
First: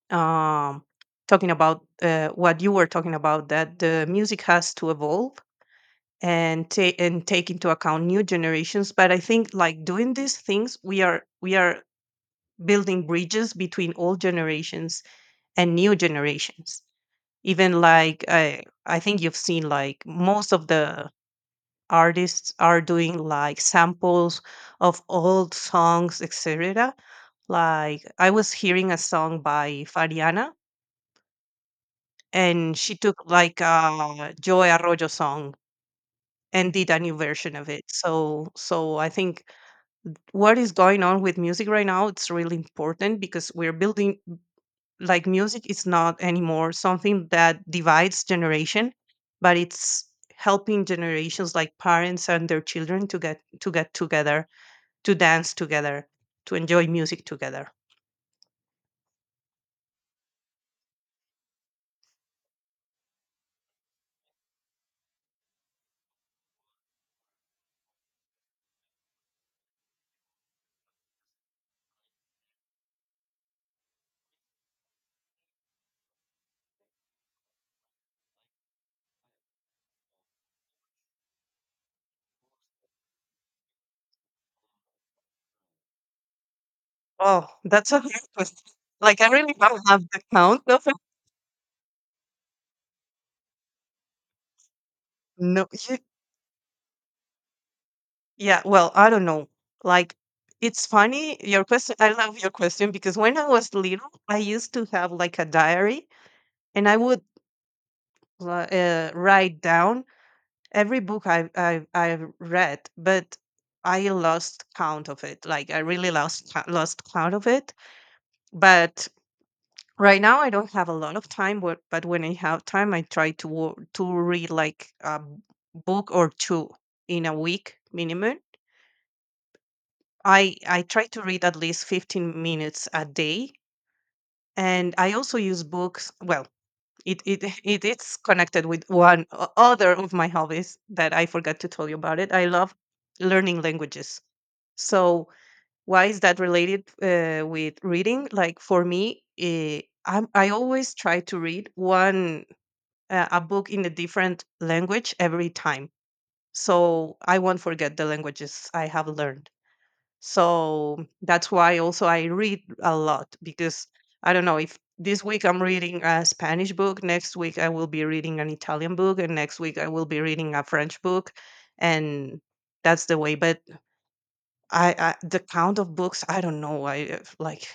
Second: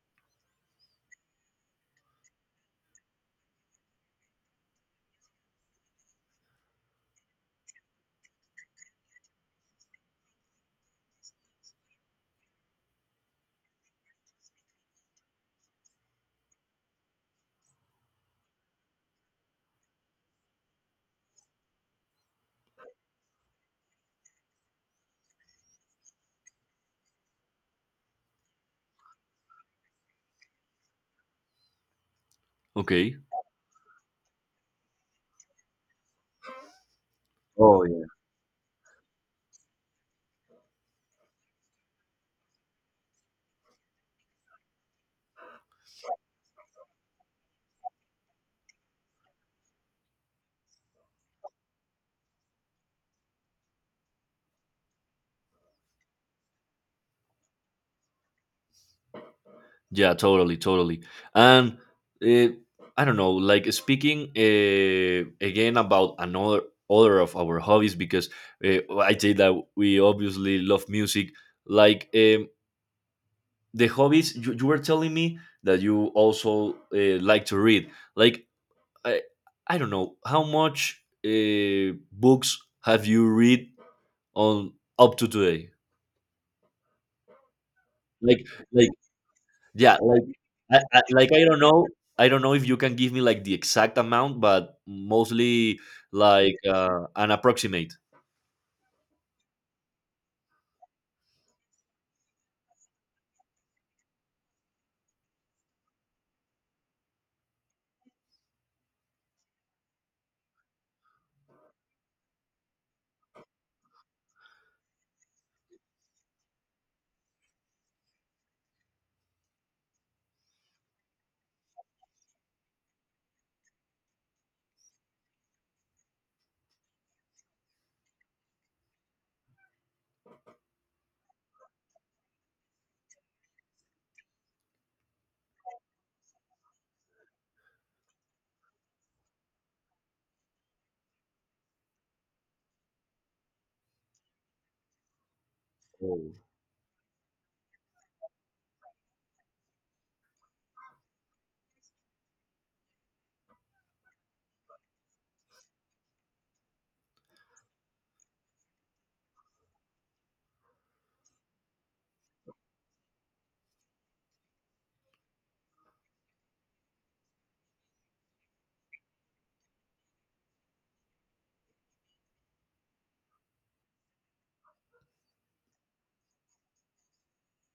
Speaker 2: um Talking about what you were talking about, that the music has to evolve and take into account new generations. But I think like doing these things, we are building bridges between all generations and new generations. Even like, I think you've seen like most of the artists are doing like samples of old songs, etc. Like, I was hearing a song by Fariana, and she took
Speaker 1: Okay.
Speaker 2: like a Joy Arroyo song and did a new version of
Speaker 1: Oh.
Speaker 2: it. So, so I think what is going on with music right now, it's really important, because we're building, like music is not anymore something that divides generation, but it's helping generations like parents and their children to get together, to dance together, to enjoy music together.
Speaker 1: Yeah, totally, totally. And, uh, I don't know, like speaking, again, about another other of our hobbies, because, I say that we obviously love music. Like, the hobbies, you were telling me that you also, like to read. Like I, I don't know how much, books have you read on up to today.
Speaker 2: Oh, that's a (laughs) hard
Speaker 1: Like
Speaker 2: question.
Speaker 1: like,
Speaker 2: Like, I really don't
Speaker 1: yeah,
Speaker 2: have the
Speaker 1: like
Speaker 2: count of it.
Speaker 1: like I don't know if you can give me like the exact amount, but
Speaker 2: No
Speaker 1: mostly,
Speaker 2: you,
Speaker 1: like, an approximate.
Speaker 2: Yeah, well, I don't know. Like, it's funny, your question. I love your question, because when I was little, I used to have like a diary, and I would write down every book I read, but I lost count of it. Like, I really lost, lost count of it. But right now, I don't have a lot of time, but when I have time, I try to, to read like a book or two in a week minimum. I try to read at least 15 minutes a day, and I also use books, well, it (laughs) it is connected with one other of my hobbies that I forgot to tell you about it. I love learning languages. So, why is
Speaker 1: Oh.
Speaker 2: that related with reading? Like, for me, I always try to read one a book in a different language every time, so I won't forget the languages I have learned. So that's why also I read a lot, because, I don't know, if this week I'm reading a Spanish book, next week I will be reading an Italian book, and next week I will be reading a French book, and that's the way. But I the count of books, I don't know. I like,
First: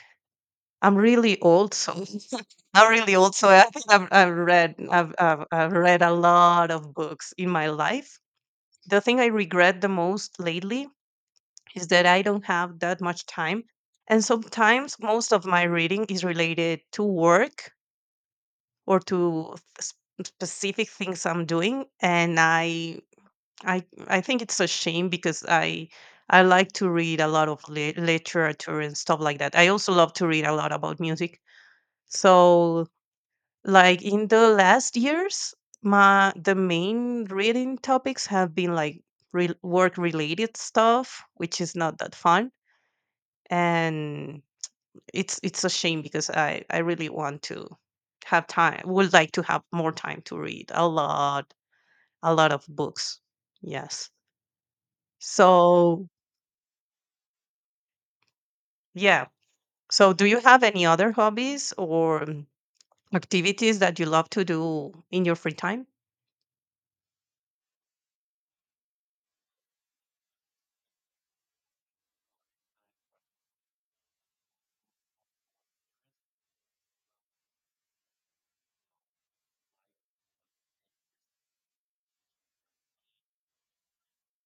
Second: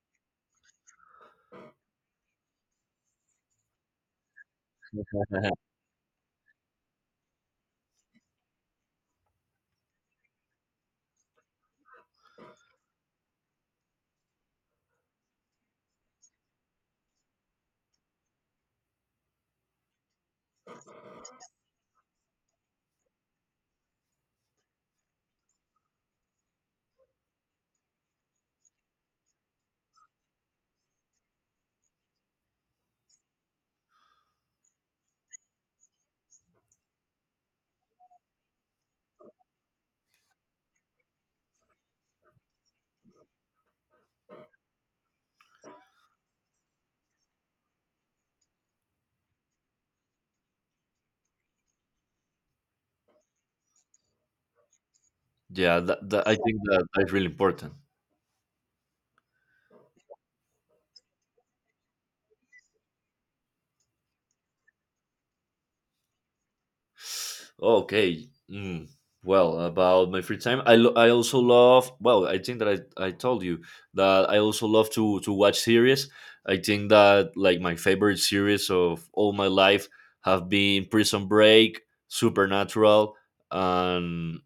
Speaker 2: I'm really old, so (laughs) I'm really old, so I think I've I've
Speaker 1: (laughs)
Speaker 2: read a lot of books in my life. The thing I regret the most lately is that I don't have that much time. And sometimes most of my reading is related to work or to specific things I'm doing. And I think it's a shame because I like to read a lot of literature and stuff like that. I also love to read a lot about music. So, like in the last years, my the main reading topics have been like work related stuff, which is not that fun. And it's a shame because I really want to have time. Would like to have more time to read a lot, a lot of books. Yes.
Speaker 1: Yeah, that,
Speaker 2: So,
Speaker 1: I think that that is really important.
Speaker 2: yeah. So do you have any other hobbies or activities that you love to do in your free time?
Speaker 1: Okay. Mm. Well, about my free time, I also love. Well, I think that I told you that I also love to watch series. I think that like my favorite series of all my life have been Prison Break, Supernatural, and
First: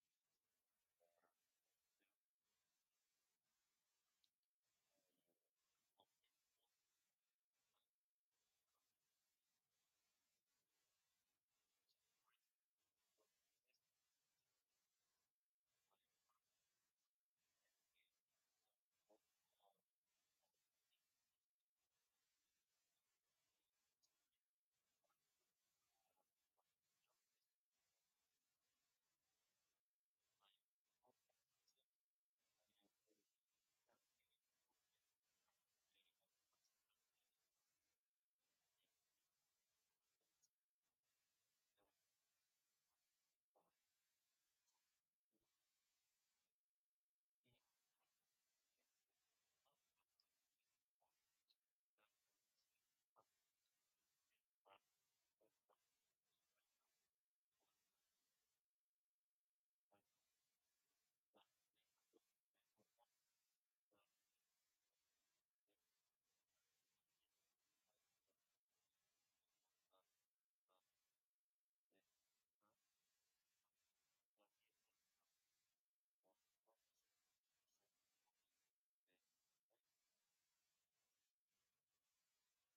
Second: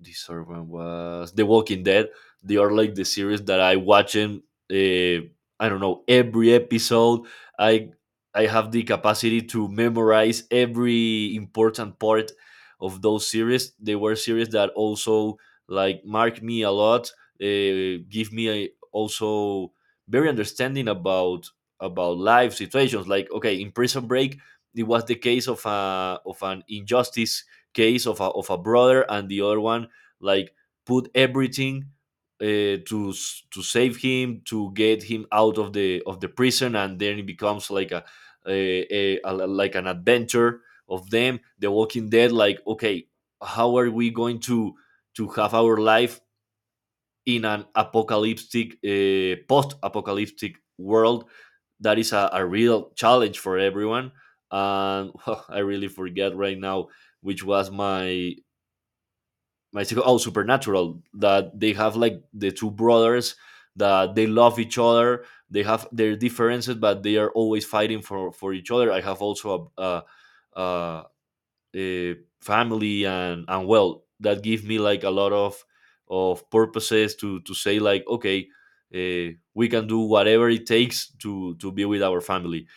Speaker 1: the third one was The Walking Dead. They are like the series that I watching. Uh, I don't know every episode. I I have the capacity to memorize every important part of those series. They were series that also like mark me a lot. Give me also very understanding about life situations. Like, okay, in Prison Break, it was the case of a of an injustice, case of a brother, and the other one like put everything, to save him, to get him out of the prison, and then it becomes like a like an adventure of them. The Walking Dead, like, okay, how are we going to have our life in an apocalyptic post-apocalyptic world, that is a real challenge for everyone. And (laughs) I really forget right now which was my, I think, oh, Supernatural, that they have like the two brothers that they love each other. They have their differences, but they are always fighting for each other. I have also a uh, family and wealth that give me like a lot of purposes to say, like, okay, we can do whatever it takes to be with our family.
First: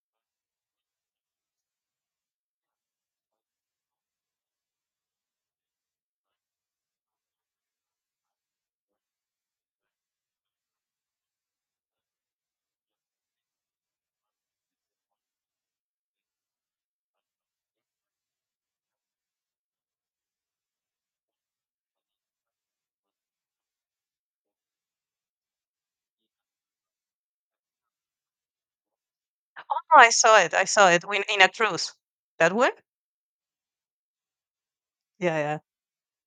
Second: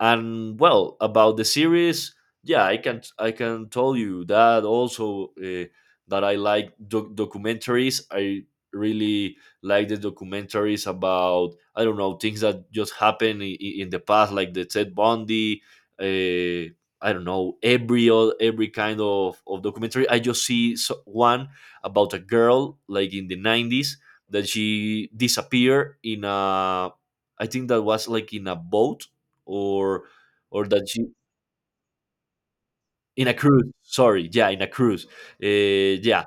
Speaker 1: And, well, about the series, yeah, I can tell you that also, that I like documentaries. I really like the documentaries about, I don't know, things that just happen in the past, like the Ted Bundy. uh, I don't know every kind of documentary. I just see one about a girl like in the 90s that she disappeared in a I think that was like in a boat,
Speaker 2: Oh,
Speaker 1: or
Speaker 2: I saw it.
Speaker 1: or
Speaker 2: I
Speaker 1: that
Speaker 2: saw
Speaker 1: she
Speaker 2: it when, in a cruise. That one?
Speaker 1: in a cruise. Sorry, yeah, in a cruise.
Speaker 2: Yeah, yeah,
Speaker 1: Uh, yeah,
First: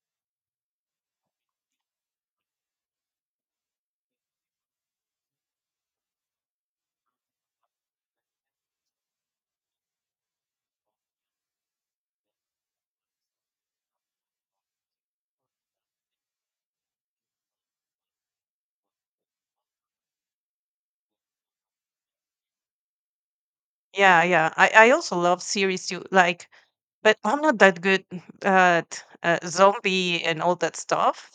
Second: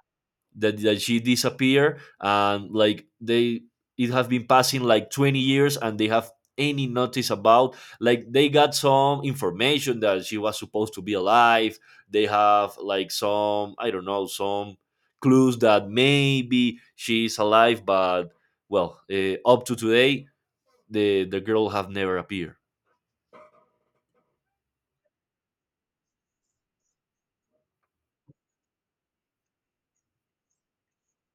Speaker 1: that, she disappeared, and like they, it has been passing like 20 years, and they have any notice about, like, they got some information that she was supposed to be alive. They have like some, I don't know, some clues that maybe she's alive, but, well, up to today, the girl have never appeared.
Speaker 2: yeah, yeah. I also love series too. Like, but I'm not that good at zombie and all that stuff.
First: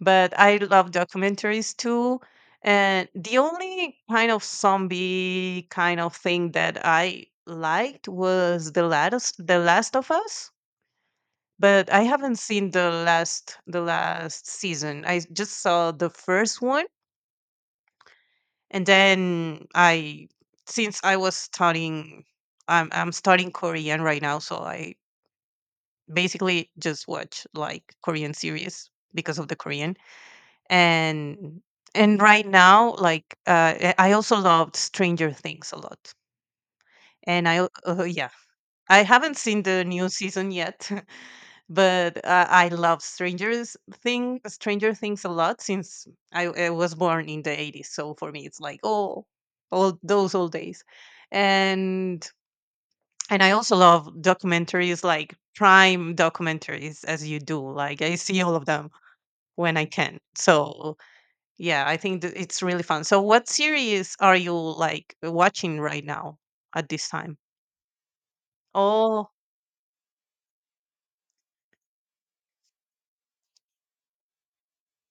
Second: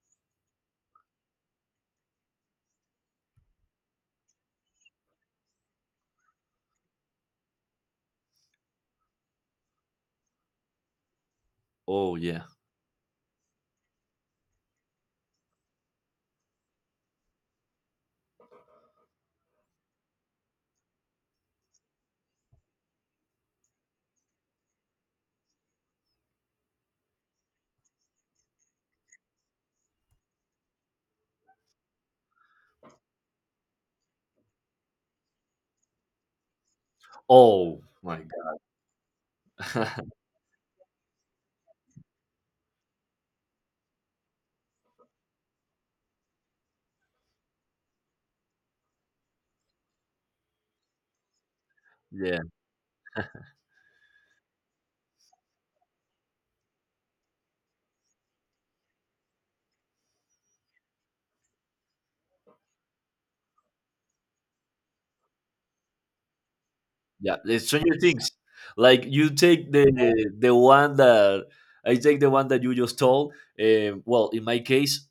Speaker 2: But I love documentaries too. And the only kind of zombie kind of thing that I liked was The Last of Us. But I
Speaker 1: Oh,
Speaker 2: haven't
Speaker 1: yeah.
Speaker 2: seen the last season. I just saw the first one, and then I, since I was studying, I'm studying Korean right now, so I basically just watch like Korean series because of the Korean. and and right now, like I also loved Stranger Things a lot. And I,
Speaker 1: Oh my
Speaker 2: yeah, I haven't seen the new
Speaker 1: god.
Speaker 2: season yet. (laughs) But I love Stranger Things a lot since I was born in the 80s. So for me, it's like, oh, all those old days. and
Speaker 1: (laughs) Yeah.
Speaker 2: and I also love documentaries, like prime documentaries, as you do. Like, I see all of them when I can. So yeah, I think that it's really fun. So what series are you like watching right now at this
Speaker 1: Yeah,
Speaker 2: time?
Speaker 1: the Stranger Things. Like you
Speaker 2: Oh.
Speaker 1: take the one that, I take the one that you just told. Well, in my case,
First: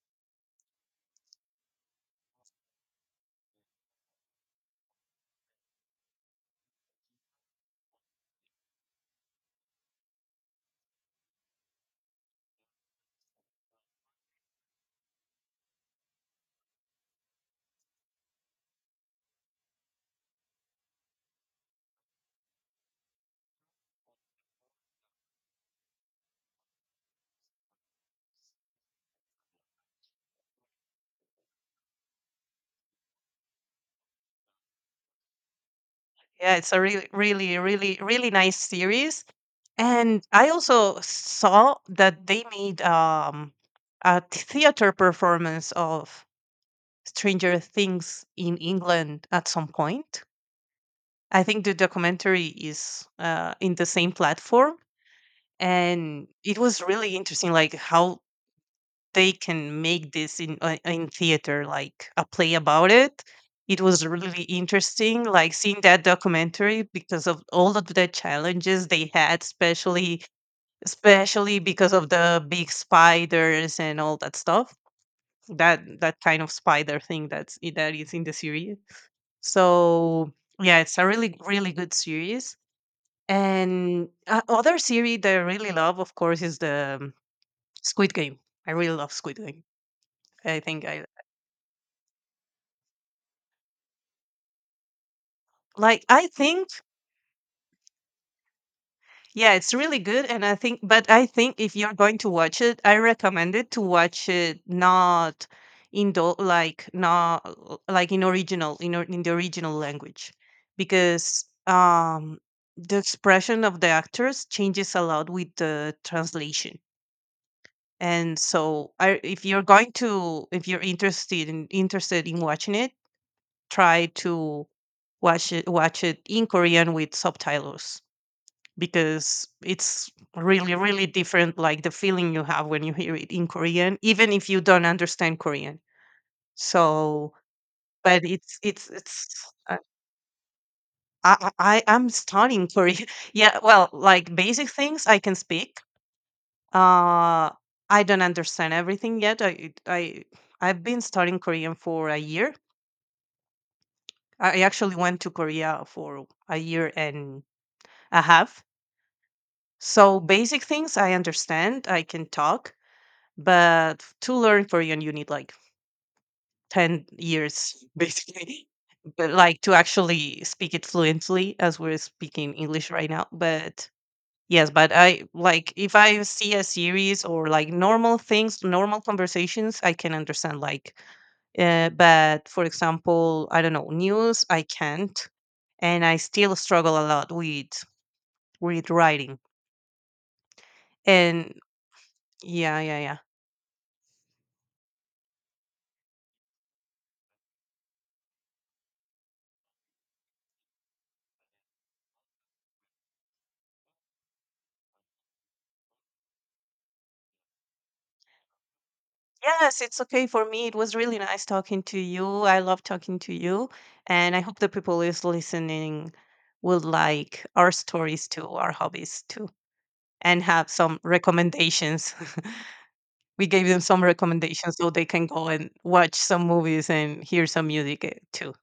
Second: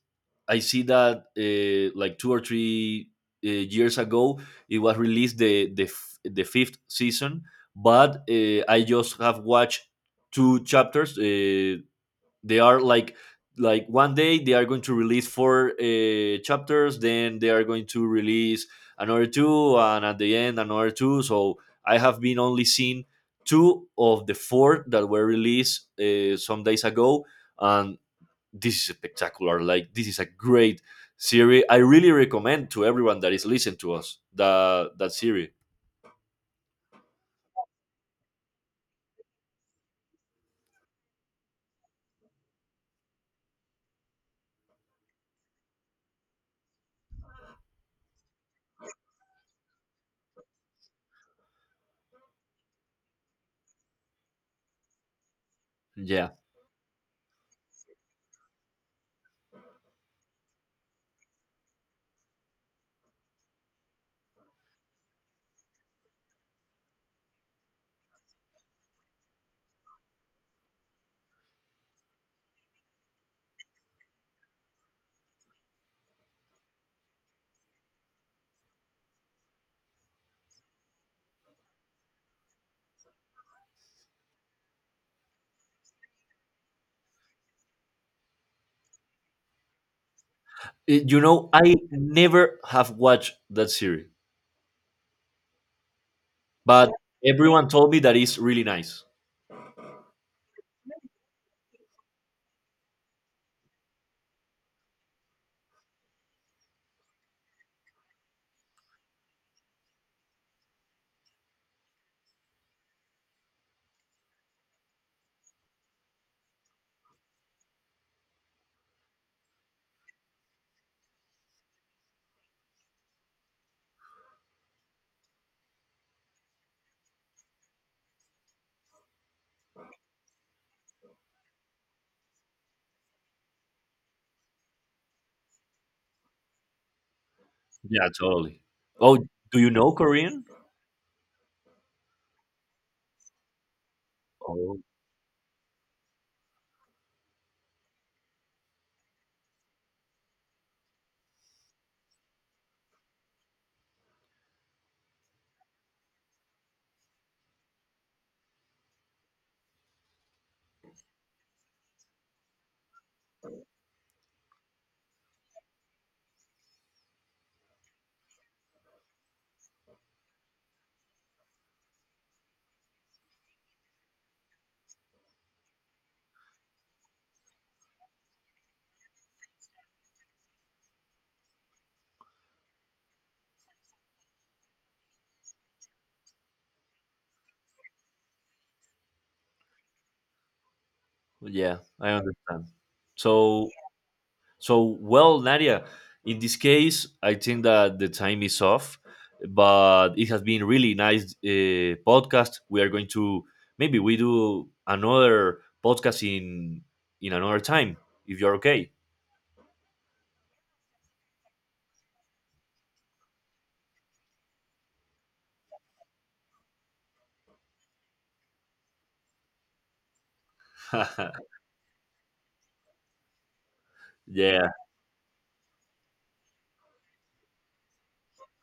Speaker 1: I see that, like 2 or 3, years ago, it was released the fifth season, but, I just have watched two chapters. They are like, one day they are going to release four, chapters, then they are going to release another two, and at the end another two. So I have been only seen two of the four that were released, some days ago. And this is spectacular, like, this is a great series. I really recommend to everyone that is listening to us that that series.
Speaker 2: Yeah, it's a really, really, really, really nice series. And I also saw that they made a theater performance of Stranger Things in England at some point. I think the documentary is in the same platform, and
Speaker 1: Yeah.
Speaker 2: it was really interesting, like how they can make this in theater, like a play about it. It was really interesting, like seeing that documentary because of all of the challenges they had, especially, especially because of the big spiders and all that stuff, that that kind of spider thing that is in the series. So yeah, it's a really, really good series. And other series that I really love, of course, is the Squid Game. I really love Squid Game. i think i
Speaker 1: You know, I never have watched that series,
Speaker 2: like i think
Speaker 1: but everyone told me that it's really nice.
Speaker 2: Yeah, it's really good, and I think, but I think if you're going to watch it, I recommend it to watch it not in the, like, not in the original language, because the expression of the actors changes a lot with the translation. And so, I, if you're going to, if you're interested in, interested in watching it, try to watch it in Korean with subtitles, because it's really, really different, like the feeling you have when you hear it in Korean, even if you don't understand Korean. So
Speaker 1: Yeah,
Speaker 2: but
Speaker 1: totally. Oh,
Speaker 2: it's
Speaker 1: do you know Korean?
Speaker 2: I am studying Korean. (laughs) Yeah, well, like basic
Speaker 1: Oh,
Speaker 2: things I can speak. uh I don't understand everything yet. I I've been studying Korean for a year. I actually went to Korea for a year and a half. So basic things I understand, I can talk, but to learn Korean, you need like 10 years (laughs) basically, but like, to actually speak it fluently as we're speaking English right now. But yes, but I like, if I see a series or like normal things, normal conversations, I can understand, like, but for example, I don't know, news, I can't. And I still struggle a lot with writing. And
Speaker 1: yeah, I understand.
Speaker 2: yeah, yeah, yeah.
Speaker 1: So, well, Nadia. In this case, I think that the time is off, but it has been really nice, podcast. We are going to Maybe we do another podcast in another time, if you're okay.
Speaker 2: Yes, it's okay for me. It was really nice talking to you. I love talking to you. And I hope the people who's listening will like our stories too, our hobbies too, and have some
Speaker 1: (laughs)
Speaker 2: recommendations. (laughs) We gave them some
Speaker 1: Yeah,
Speaker 2: recommendations so they can go and watch some movies and hear some music, too.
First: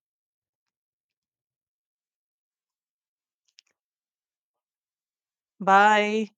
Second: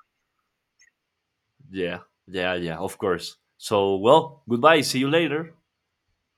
Speaker 1: yeah, yeah, yeah. Of course. So, well, goodbye. See you later.
Speaker 2: Bye.